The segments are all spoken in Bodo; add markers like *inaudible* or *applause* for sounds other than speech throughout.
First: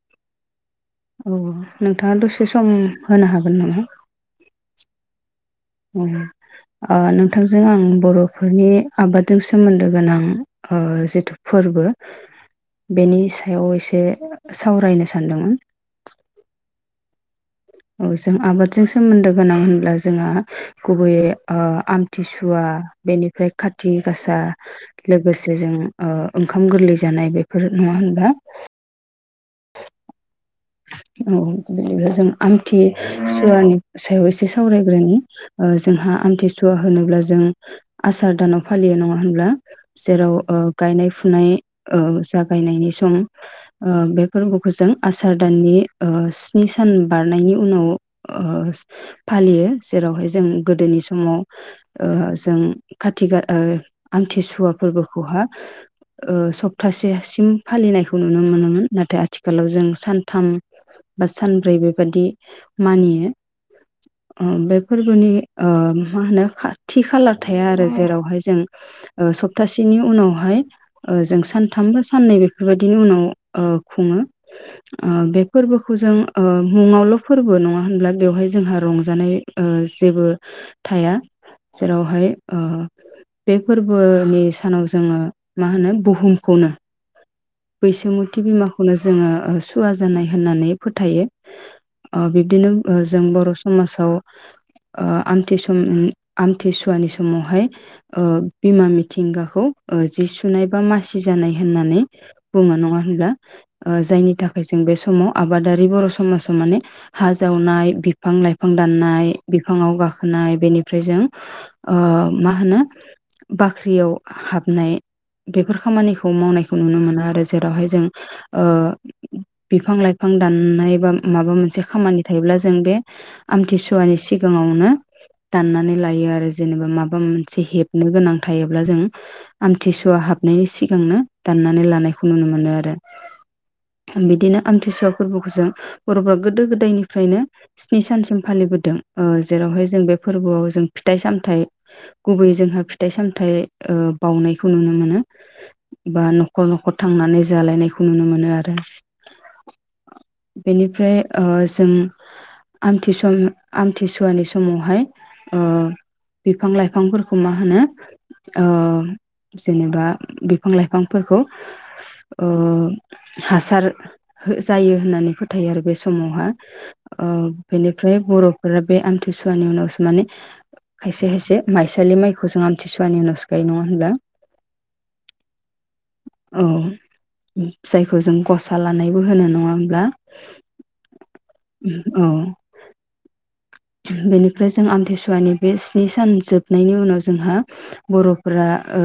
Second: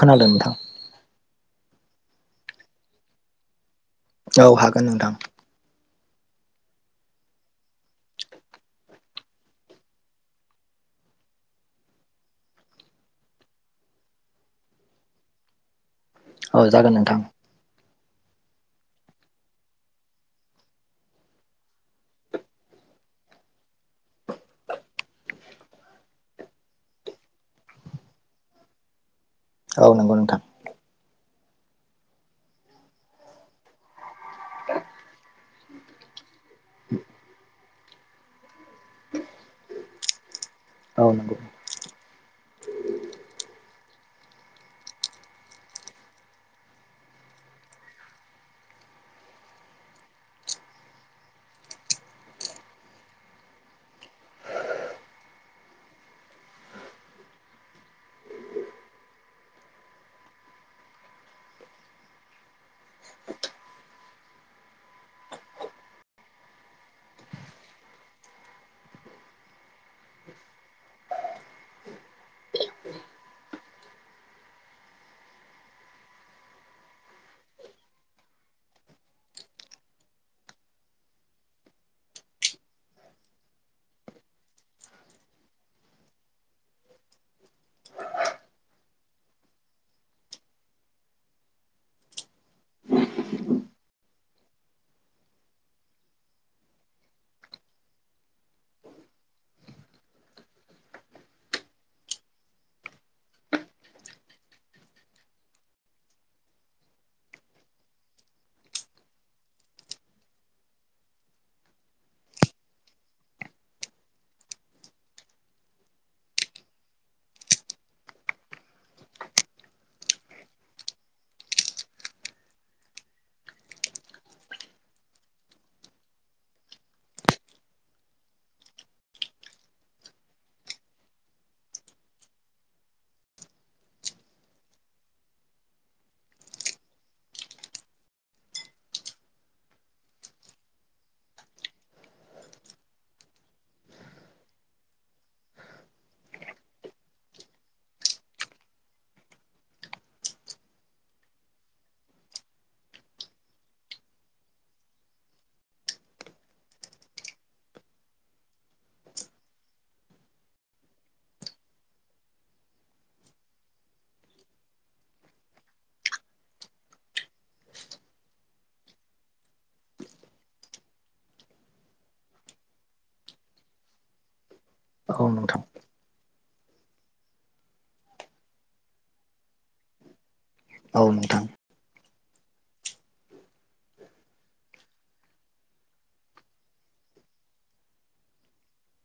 खोनादों नोंथां? औ नोंथाङा दसे सम होनो हागोन नामा? औ हागोन नोंथां। उम ओ नोंथांजों आं बर'फोरनि आबादजों सोमोन्दो गोनां ओ जेथु फोरबो बेनि सायाव एसे सावरायनो सानदोंमोन। औ जागोन नोंथां। औ जों आबादजों सोमोन्दो गोनां होनब्ला जोंहा गुबैयै ओ आमथिसुवा बेनिफ्राय खाथि गासा लोगोसे जों ओ ओंखाम गोरलै जानाय बेफोर नङा होनबा? औ नंगौ नोंथां औ बिदिब्ला जों आमथि सुवानि सायाव एसे सावरायग्रोनि। ओ जोंहा आमथि सु सुवा होनोब्ला जों आसार दानाव फालियो नङा होनब्ला? जेराव ओ औ गायनाय नंगौ फुनाय ओ जागायनायनि सम। ओ बेफोरखौबो जों आसा सार दाननि ओ स्नि सान बारनायनि उनाव ओ फालियो जेरावहाय जों गोदोनि समाव ओ जों काति ओ आमथिसुवा फोरबोखौहाय ओ सप्तासेसिम फालिनायखौ नुनो मोनोमोन नाथाय आथिखालाव जों सानथाम बा सानब्रै बेबादि मानियो ओ बे फोरबोनि ओ मा होनो खा थि खालार थाया आरो जेरावहाय जों सप्तासेनि उनावहाय ओ जों सानथाम बा साननै बेफोरबायदिनि उनाव ओ खुङो। ओ बे फोरबोखौ जों ओ मुङावल' फोरबो नङा होनब्ला बेवहाय जोंहा रंजानाय ओ जेबो थाया जेरावहाय ओ बे फोरबोनि सानाव जोङो मा होनो बुहुमखौनो बैसुमुथि बिमाखौनो जोङो सुवा जानाय होननानै फोथायो ओ बिब्दिनो ओ जों बर' समाजाव ओ आमथि सम आमथि सुवानि समावहाय ओ बिमा मिथिंगाखौ ओ जि सुनाय बा मासि जानाय होननानै बुङो नङा होनब्ला ओ जायनि थाखाय जों बे समाव आबादारि बर' समाजाव माने हा जावनाय बिफां लाइफां दाननाय बिफाङाव गाखोनाय बेनिफ्राय जों ओ मा होनो ओ बाख्रियाव हाबनाय बेफोर खामानिखौ मावनायखौ नुनो मोनो आरो। आरो जेरावहाय जों ओ बिफां लाइफां दाननाय बा माबा मोनसे खामानि थायोब्ला जों बे आमथिसुवानि सिगाङावनो दाननानै लायो आरो जेनेबा माबा मोनसे हेबनो गोनां थायोब्ला जों आमथिसुवा हाबनायनि सिगांनो दाननानै लानाय खौ नुनो मोनो आरो बिदिनो आमथिसुवा फोरबोखौ जों बर'फ्रा गोदो गोदायनिफ्रायनो स्नि सानसिम फालिबोदों ओ जेरावहाय जों बे फोरबोआव जों फिथाइ सामथायाइ गुबैयै जोंहा फिथाइ सामथाइ ओ बावनायखौ नुनो मोनो बा न'खर न'खर थांनानै जालायनायखौ नुनो मोनो आरो बेनिफ्राय जों आमथिस आमथिसुवानि समावहाय ओ बिफां लाइफांफोरखौ मा होनो ओ जेनेबा ओ बिफां लाइफांफोरखौ ओ हासार हो जायो होननानै फोथायो आरो बे समावहा। ओ बेनिफ्राय बर' फोरो बे आमथिसुवानि उनावसो माने खायसे खायसे माइसालि माइखौ जों आमथिसुवानि उनावसो गायो नङा होनब्ला? औ नोंथां। औ जायखौ जों गसा लानायबो होनो नङा होमब्ला? औ नोंथां। औ। बेनिफ्राय जों आमथिसुवानि बे स्नि सान जोबनायनि उनाव जोंहा बर'फोरा ओ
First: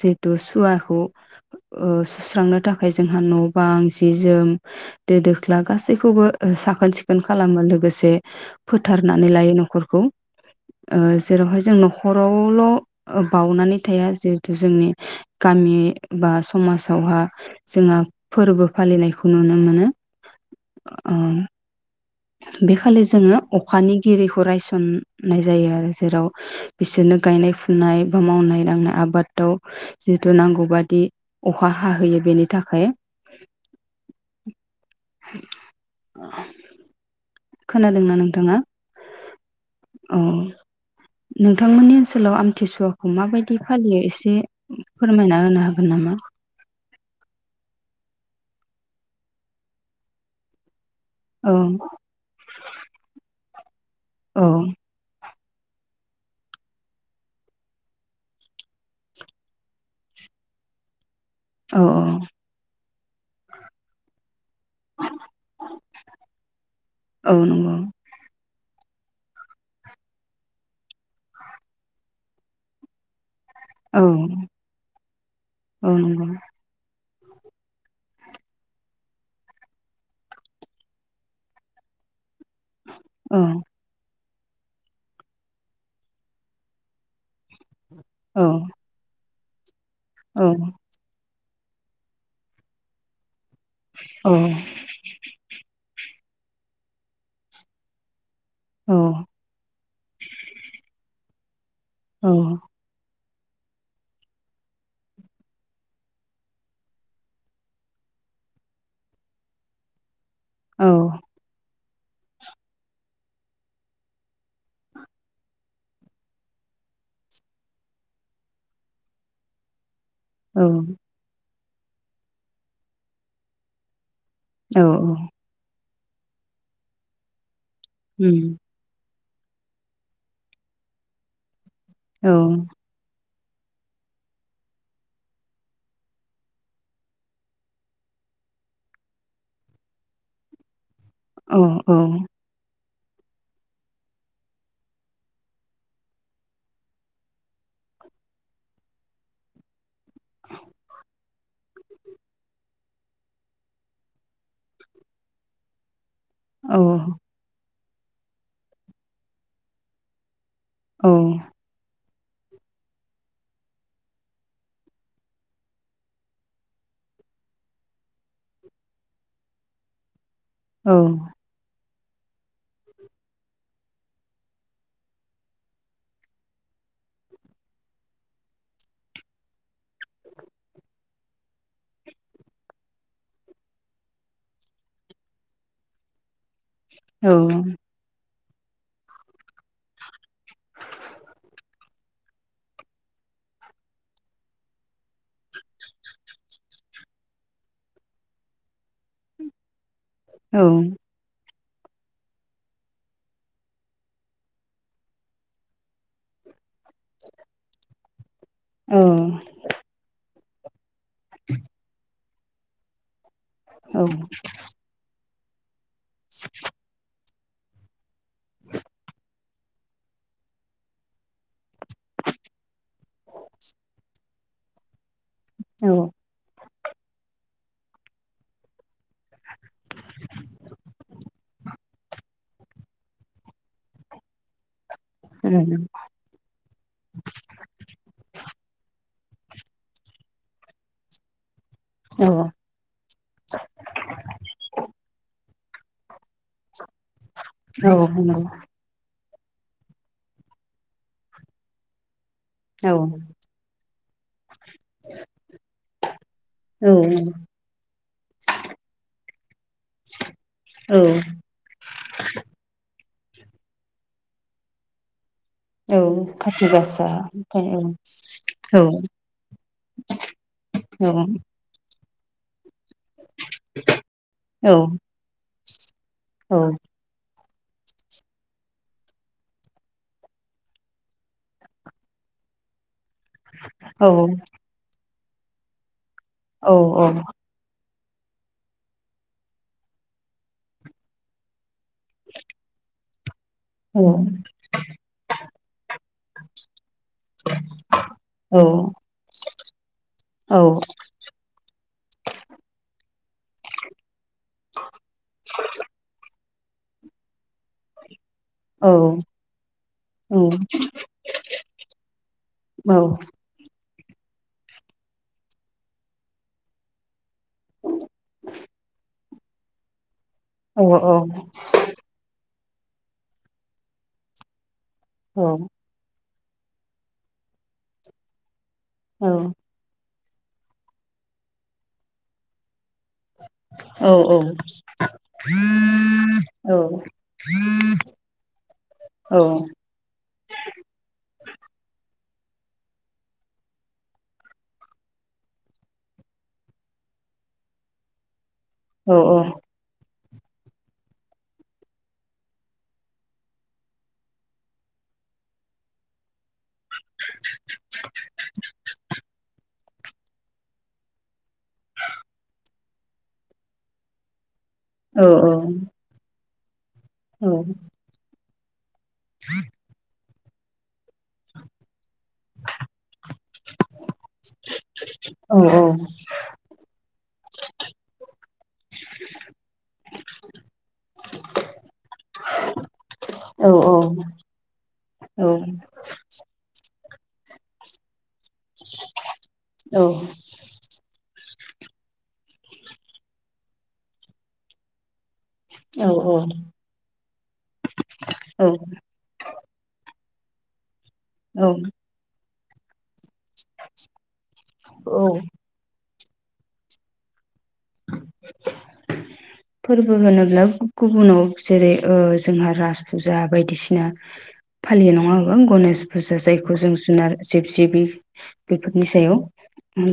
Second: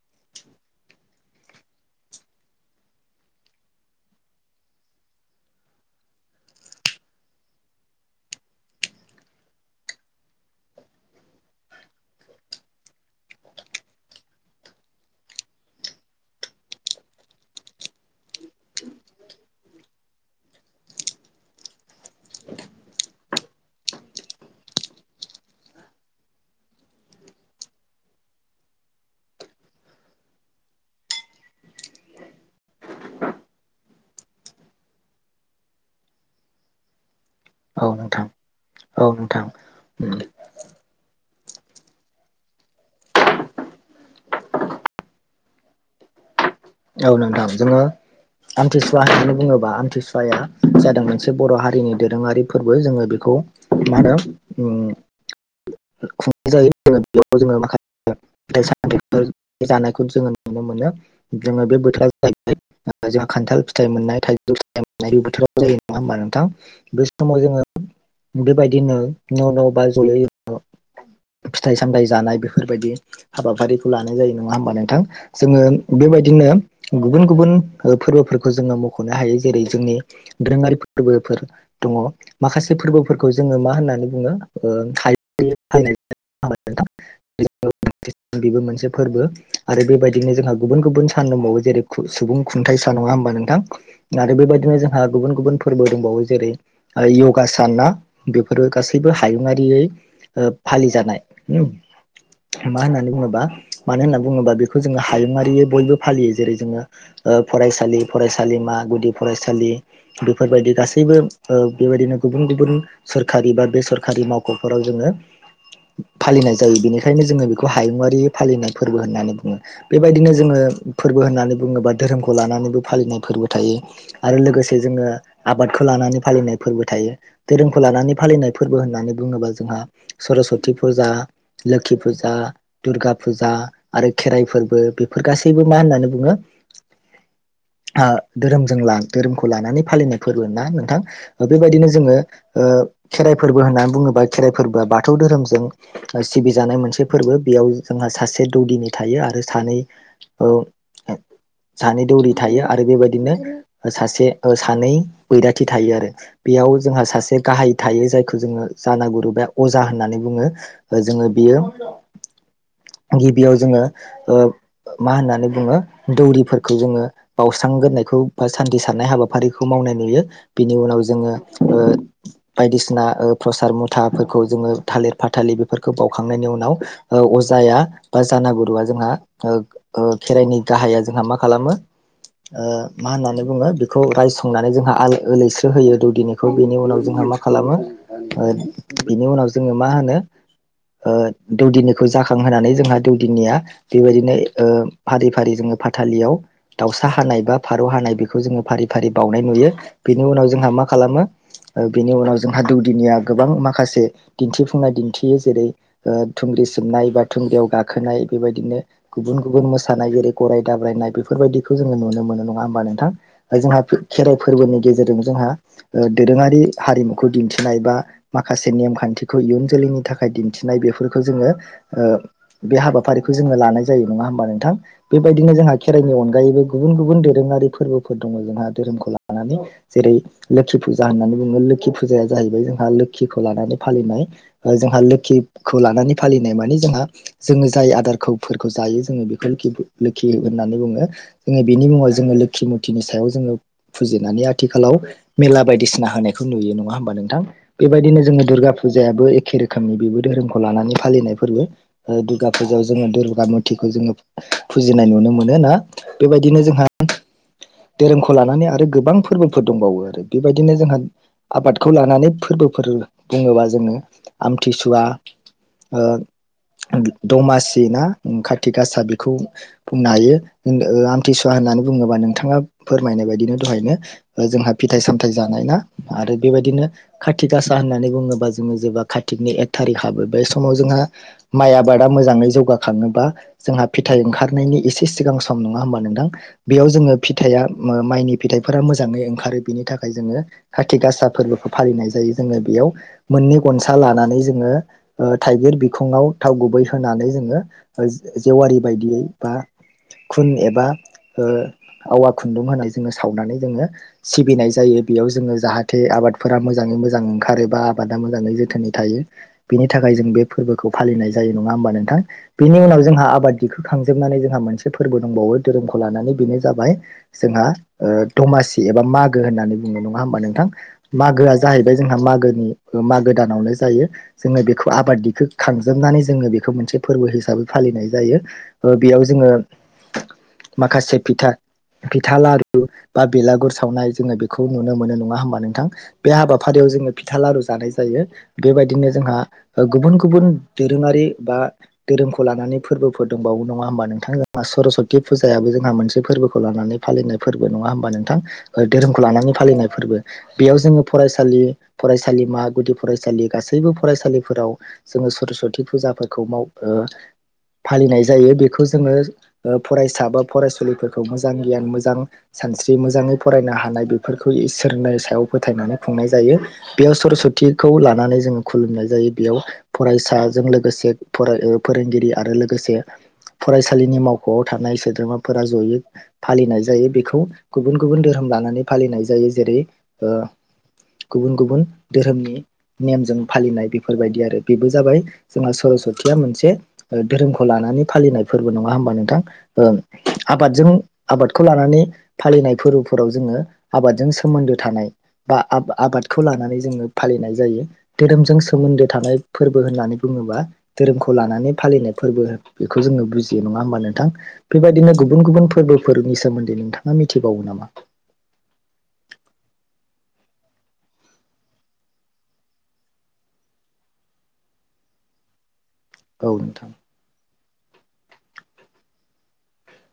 जिहेथु सुवाखौ ओ सुस्रांनो थाखाय जोंहा न' बां जि जोम दो दोख्ला गासैखौबो साखोन सिखोन खालामो लोगोसे फोथ फुथारनानै लायो न'खरखौ ओ जेरावहाय जों न'खरावल' बावनानै थाया जिहेथु जोंनि गामि बा समाजावहा जोंहा फोरबो फालिनायखौ नुनो मोनो ओ बे खालि जोङो अखानिगिरिखौ रायसननाय जायो आरो जेराव बिसोरनो गायनाय फुनाय बा मावनाय दांनाय आबादाव जिहेतु नांगौबादि अखा हाहोयो बेनि थाखाय। औ खोनादोंना नोंथां नोंथाङा? औ नोंथां औ। नोंथांमोननि ओनसोलाव आमथिसुवाखौ माबायदि फालियो एसे फोरमायना होनो हागोन नामा? औ नोंथां जोङो आमथिसुवा होननानै बुङोबा आमथिसुवाया जाय जों मोनसे औ बर' हारिनि दोरोङारि फोरबो जोङो बेखौ मा होनो औ उम। खुंनाय जायो जो बेयाव जोङो माखासे फिथाइ सामथायफोर जानायखौ जोङो नुनो मोनो। जोङो बे औ बोथोर *unintelligible* जोंहा खान्थाल फिथाइ मोननाय औ नंगौ *unintelligible* *unintelligible* *unintelligible* फिथाइ सामथाइ जानाय बेफोरबायदि। हाबाफारिखौ औ लानाय जायो नङा होमबा नोंथां जोङो औ नंगौ बेबायदिनो गुबुन गुबुन फोरबोफोरखौ जोङो मख'नो हायो जेरै जोंनि दोरोङारि फोरबोफोर दङ। माखासे फोरबोफोरखौ औ जोङो मा होननानै बुङो। *unintelligible* *unintelligible* *unintelligible* औ बेबो मोनसे फोरबो। आरो बेबायदिनो औ जोंहा गुबुन गुबुन सान दंबावो। जेरै *unintelligible* सुबुं खुथायसा नङा होमबा नोंथां। औ आरो बेबायदिनो जोंहा गुबुन गुबुन फोरबो। दंबावो जेरै यगा सान ना। बेफोरो औ गासैबो हायुंयारि। ओ फालिजानाय *unintelligible* मा होन्नानै बुंङोबा। मानो होनना बुङोबा बेखौ जोङो हायुङारि बयबो फालियो जेरै जोङो ओ फरायसालि फरायसालिमा गुदि फरायसालि। *unintelligible* औ बेबायदिनो गुबुन गुबुन सोरखारि बा बेसरखारि मावख'फोराव जोङो। फालिनाय जायो बेनिखायनो जोङो बेखौ हायुंआरि फालिनाय फोरबो होननानै बुङो। बेबायदिनो जोङो औ फोरबो होननानै बुङोबा धोरोमखौ लानानैबो फालिनाय फोरबो थायो। आरो लोगोसे जोङो आबाद। खौ लानानै फालिनाय फोरबो थायो। धोरोमखौ लानानै फालिनाय उम फोरबो होननानै। बुङोबा जोंहा। सरसति फुजा। लोखि औ फुजा दुरगा फुजा आरो खेराइ फोरबो बेफोर गासैबो मा होननानै बुङो ओ धोरोमजों ला धोरोमखौ लानानै फालिनाय फोरबो ना नोंथां। औ बेबायदिनो जोङो ओ खेराइ फोरबो होननानै बुङोबा खेराइ फोरबोआ बाथौ धोरोमजों ओ सिबिजानाय मोनसे फोरबो बेयाव जोंहा सासे दौदिनि थायो आरो सानै ओ सानै दौरि थायो आरो बेबायदिनो सासे सानै बैराथि थायो आरो औ बेयाव जोंहा सासे गाहाय थायो जायखौ जोङो जाना गुरुबा अजा होननानै बुङो। औ जोङो बियो गिबियाव जोङो ओ मा होननानै बुङो दौरिफोरखौ जोङो बावस्रां गोरनायखौ बा सान्थि सारनाय हाबाफारिखौ मावनाय नुयो। बिनि औ उनाव जोङो ओ बायदिसिना ओ प्रसाद मुथा फोरखौ जोङो थालिर फाथालि बेफोरखौ बाउखांनायनि उनाव ओ अजाया बा जानागुरुआ जोंहा ओ ओ खेराइनि गाहाया जोंहा मा खालामो ओ मा होननानै बुङो बेखौ रायसंनानै जोंहा आलै-ओलैस्रो होयो दौदिनिखौ। बिनि उनाव जोंहा मा खालामो आरो बिनि उनाव जोङो मा होनो ओ दौदिनिखौ जाखांहोनानै जोंहा दौदिनिया बेबायदिनो ओ फारि फारि जोङो फाथालियाव दाउसा हानाय बा फारौ हानाय बेखौ जोङो फारि फारि बावनाय नुयो। बिनि उनाव औ जोंहा मा खालामो? ओ बेनि उनाव जोंहा दौदिनिया गोबां मा माखासे दिन्थिफुंनाय दिन्थियो जेरै ओ थुंग्रि सिबनाय बा थुंग्रियाव गाखोनाय। बेबायदिनो गुबुन गुबुन मोसानाय जेरै गराय दाब्रायनाय बेफोरबायदिखौ जोङो नुनो मोनो। नङा होमबा नोंथां? जोंहा खेराइ फोरबोनि गेजेरजों जोंहा *inaudible* ओ दोरोङारि हारिमु खौ दिन्थिनाय बा माखासे नेमखान्थिखौ इयुन जोलैनि थाखाय दिन्थिनाय बेफोरखो जोङो ओ बे हाबाफारिखौ जोङो लानाय जायो नङा होमबा नों थां बेबायदिनो जोंहा खेराइनि अनगायैबो गुबुन गुबुन दोरोङारि फोरबोफोर दङ जोंहा धोरोमखौ लानानै जेरै लोखि फुजा होन्नानै बुङो लोखि फुजाया जाहैबाय जोंहा लोक्षिखौ लानानै फालिनाय। जोंहा लोक्षिखौ लानानै फालिनाय माने जोंहा जोङो जाय आदारखौफोरखौ जायो जोङो बे *unintelligible* लोक्षि होननानै बुङो। जोङो बिनि मुङाव जोङो लोक्षि मुरथिनि सायाव जोङो फुजिनानै आथिखालाव मेला बायदिसिना होनाय खौ नुयो नङा होमबा नोंथां? बेबायदिनो जोङो दुर्गा फुजाया एखे रोखोमनि बेबो धोरोमखौ लानानै फालिनाय फोरबो ओ। फुजायाव जोङो दुर्गा मुथिखौ जोङो फुजिनाय नुनो मोनो ना बेबायदिनो जोंहा औ औ धोरोमखौ लानानै आरो गोबां फोरबो फोर दंबावो आरो बेबायदिनो जोंहा औ आबादखौ लानानै फोरबो बुङोबा जोङो आमथिसुवा औ खाथि गासा दमासि ना ओमफ्राय कारित औ गासा बेखौ बुंनो हायो आमथिसुवा होननानै बुं बुङोबा नोंथाङा। फोरमायनाय बायदिनो दहायनो औ जोंहा फिथाइ सामथायाइ जानाय ना आरो औ बेबायदिनो खाथि। काथि गासा होननानैुङोबा जोङो जेबा कातकनि एक थारिक हाबो बे समाव जोंहा माइ आबादा मोजाङै जौगाख खाङोबा जोंहा औ फिथाइ ओंखारनायनि एसे सिगां सम नङा होमबा नोंथां। औ बेयाव औ जोङो फिथाइया माइनि फिथाइफोरा मोजाङै ओंखारो बिनि थाखाय जोङो खाथि गासा फोरबोखौ फालिनाय जायो। जोङो बेयाव मोननै गनसा लानानै जोङो थाइगिर बिखङाव थाव गुबै होनानै जोङो जेवारि बायदियै बा खुन एबा ओ आवा खुन्दुं होनाय जोङो सावनानै जोङो सिबिनाय जायो बेयाव जोङो जाहाथे आबाद फोरा मोजाङै मोजां। मोजां ओंखारो बा आबा दा मोजाङै जोथोनै थायो बिनि थाखाय जों बे फोरबोखौ फालिनाय जायो नङा हबा नोंथां बेनि उनाव जोंहा आबाद। खांजोबनानै जोंहा मोनसे फोरबो दंबावो धोरोमखौ लानानै बेनो जाबाय जोंहा दमासि एबा मागो होननानै बुंनो नङा। नङा होमबा नोंथां मागोआ जाहैबाय मागोनि मागो दानावनो जायो जों। खौ आबादि खांजोबनानै जों। जोङो बेखौ मोनसे फोरबो हिसाबै फालिनाय जायो। बेयाव जोङो। माखासे फिथा फिथा लारु बा बेलागुर सावनाय जोङो बेखौ नुनो मोनो नङा होमबा नोंथां बे हाबा फारियाव जोङो फिथा लारु जानाय जायो बेबायदिनो जोंहा गुबुन गुबुन दोरोङारि बा धोरोमखौ लानानै फोरबोफोर दंबावो नङा होमबा नोंथां जोंहा सरसति फुजायाबो जोंहा मोनसे फोरबोखौ लानानै फालिनाय फोरबो नङा होमबा नोंथां। धोरोमखौ औ औ लानानै फालिनाय फोरबो बेयाव जोङो फरायसा रायसा फरायसालिमा गुदि फरायसालि गासैबो फरायसालिफोराव जोङो सरसवति फुजाफोरखौ माव फालिनाय जायो बेखौ जोङो फरायसा बा फरायसुलिफोरखौ मोजां गियान मोजां सानस्रि मोजाङै फरायनो हानाय बेफोरखौ इसोरनि सायाव फोथायनानै संनाय जायो बेयाव सरसतिखौ लानानै जों खुलुमनाय जायो बेयाव फरायसा जों लोगोसे फराय ओ फोरोंगिरि आरो लोगोसे फरायसालिनि मावख'आव थानाय सोद्रोमाफोरा जयै फालिनाय जायो बेखौ गुबुन गुबुन धोरोम लानानै फालि गुबुन गुबुन धोरोमनि नेमजों फालिनाय बेफोरबायदि आरो बेबो जाबाय जोंहा सरसतिया मोनसे धोरोमखौ लानानै फालिनाय फोरबो नङा होमबा नोंथां ओ आबादजों आबाद खौ लानानै फालिनाय फोरबोफोराव जोङो आबादजों सोमोन्दो थानाय बा आब-आबादखौ लानानै जोङो फालिनाय जायो धोरोमजो बुङोबा धोरोमखौ लानानै औ फालिनाय फोरबो बेखौ जियो नङा होमबा नोंथां बेबायदिनो औ गुबुन गुबुन फोरबो फोरनि सोमोन्दै नोंथाङा मिथि बावो नामा बो होनोब्ला गुबुनाव जेरै ओ जोंहा राच फुजा बायदिसिना फालियो नङाहोन गणश फुजा औ जायखौ नोंथां जों जुनार जिब जिबि बेफोरनि सायाव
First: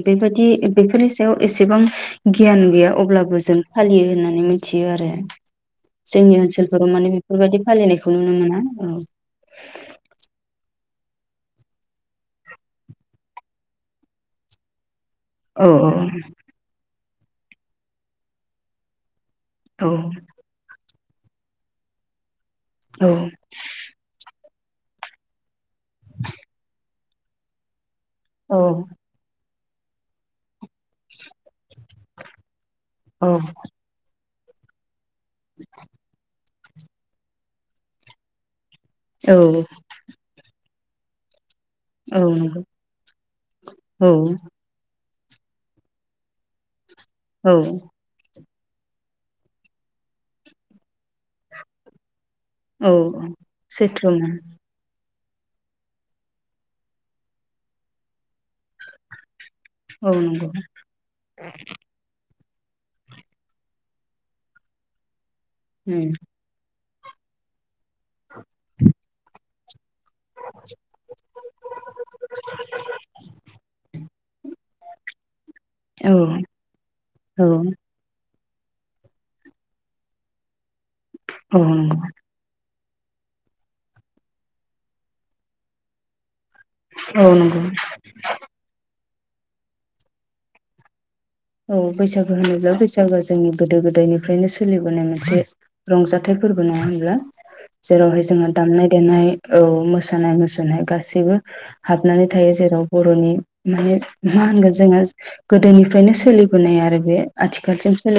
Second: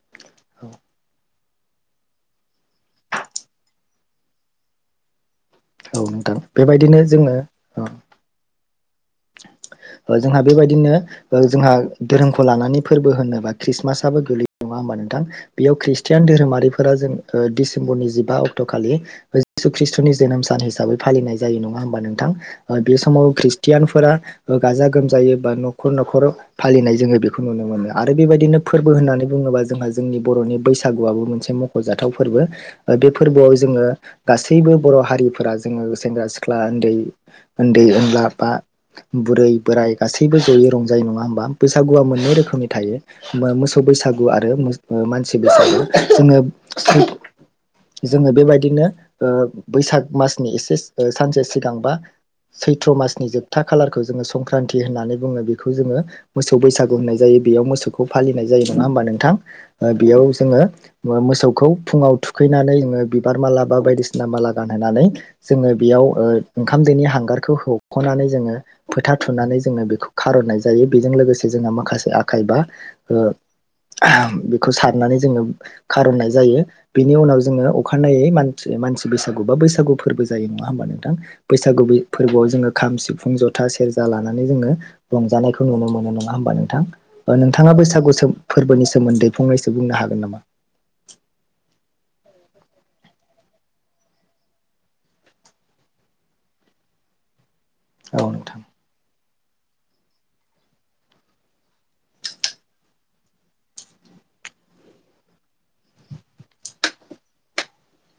बेबायदि औ बेफोरनि सायाव एसेबां गियान गैया अब्लाबो जों फालि जोंनि औ नोंथां ओनसोलफोराव बेबायदिनो माने बेफोरबायदि फालिनायखौ नुनो मोना औ *inaudible* थां बेयाव औ ओ शु औ खृष्टनि जोनोम सानिसाबै फालिनाय जायो नङा होमबा नोंथां ओ बे औ समाव खृस्ट आ गाजा गोमजायै बा न'खर न'खर फालिनाय जोङो बेखौ नुनो मोनो आरो बेबायदिनो औ फोरबो होननानै बुङोबा जोंहा जोंनि बर'नि बैसागुआबो मोनसे मख खजाथाव औ फोरबो गासैबो बर' हारि फोरा‌ जोगो सेंग्रा सिख ख्ला उन्दै उन्दै उनला बा औ बुरै बोराय गासैबो जयै रंजायो जाय नङा होमबा? बैसागुआ मोननै औ रोखोमनि थायो मोसौ औ बैसागु औ आरो मान नंगौ औ *unintelligible* जोङो बेबायदि बिदिनो बैसाग मासनि एसे सानसे सिगांबा औ सैथ्र' मास नि जोबथा खालारखौ जोङो सैथ्रमोन संक्रान्तथि होननानै बुङो बेखौ जोङो मोसौ बैसागु होननाय जायो बेयाव मोसौखौ फालिनाय जायो नङा होमबा नोंथां? औ बेयाव नंगौ जोङो मोसौखौ फुङाव थुखैनानै जोङो बिबार मालाबा बायदिसिना *unintelligible* माला गान होनानै जोङो बेयाव ओ ओं खाम दोनि हांगारखौ ह हख'नानै जोङो फोथा थुनानै जोङो बेखौ खारननाय जायो बेजों लोगोसे जोंहा माखासे आखाइ बा ओ बेखौ सारनानै जोङो औ खारननाय जायो बेनि उनाव औ जोङो अखानायै म मानसि बैसागु बा बैसागु फोरबो जायो नङा होमबानो थां बैसागु नंगौ फोरबोआव जोङो खाम सिफुं जथा सेरजा लानानै जोङो रंजानायखौ नुनो मोनो नङा नङा होमबा नोंथां औ नंगौ नोंथाङा बैसागु फोरबोनि सोमोन्दै फंनैसो बुंनो हागोन नामा? औ बैसागो होनोब्ला बैसागोआ जोंनि गोदो गोदायनिफ्रायनो सोलिबोनाय मोनसे रंजाथाइ फोरबो नङा होनब्ला औ जेरावहाय जोङो नोंथां दामनाय देनाय औ मोसानाय मुसुरानाय गासैबो हाबनानै थायो जेराव बर'नि माने मा होनगोन जोङो गोदोनिफ्रायनो सोलिबोनाय आरो बे आथिखालसिम सो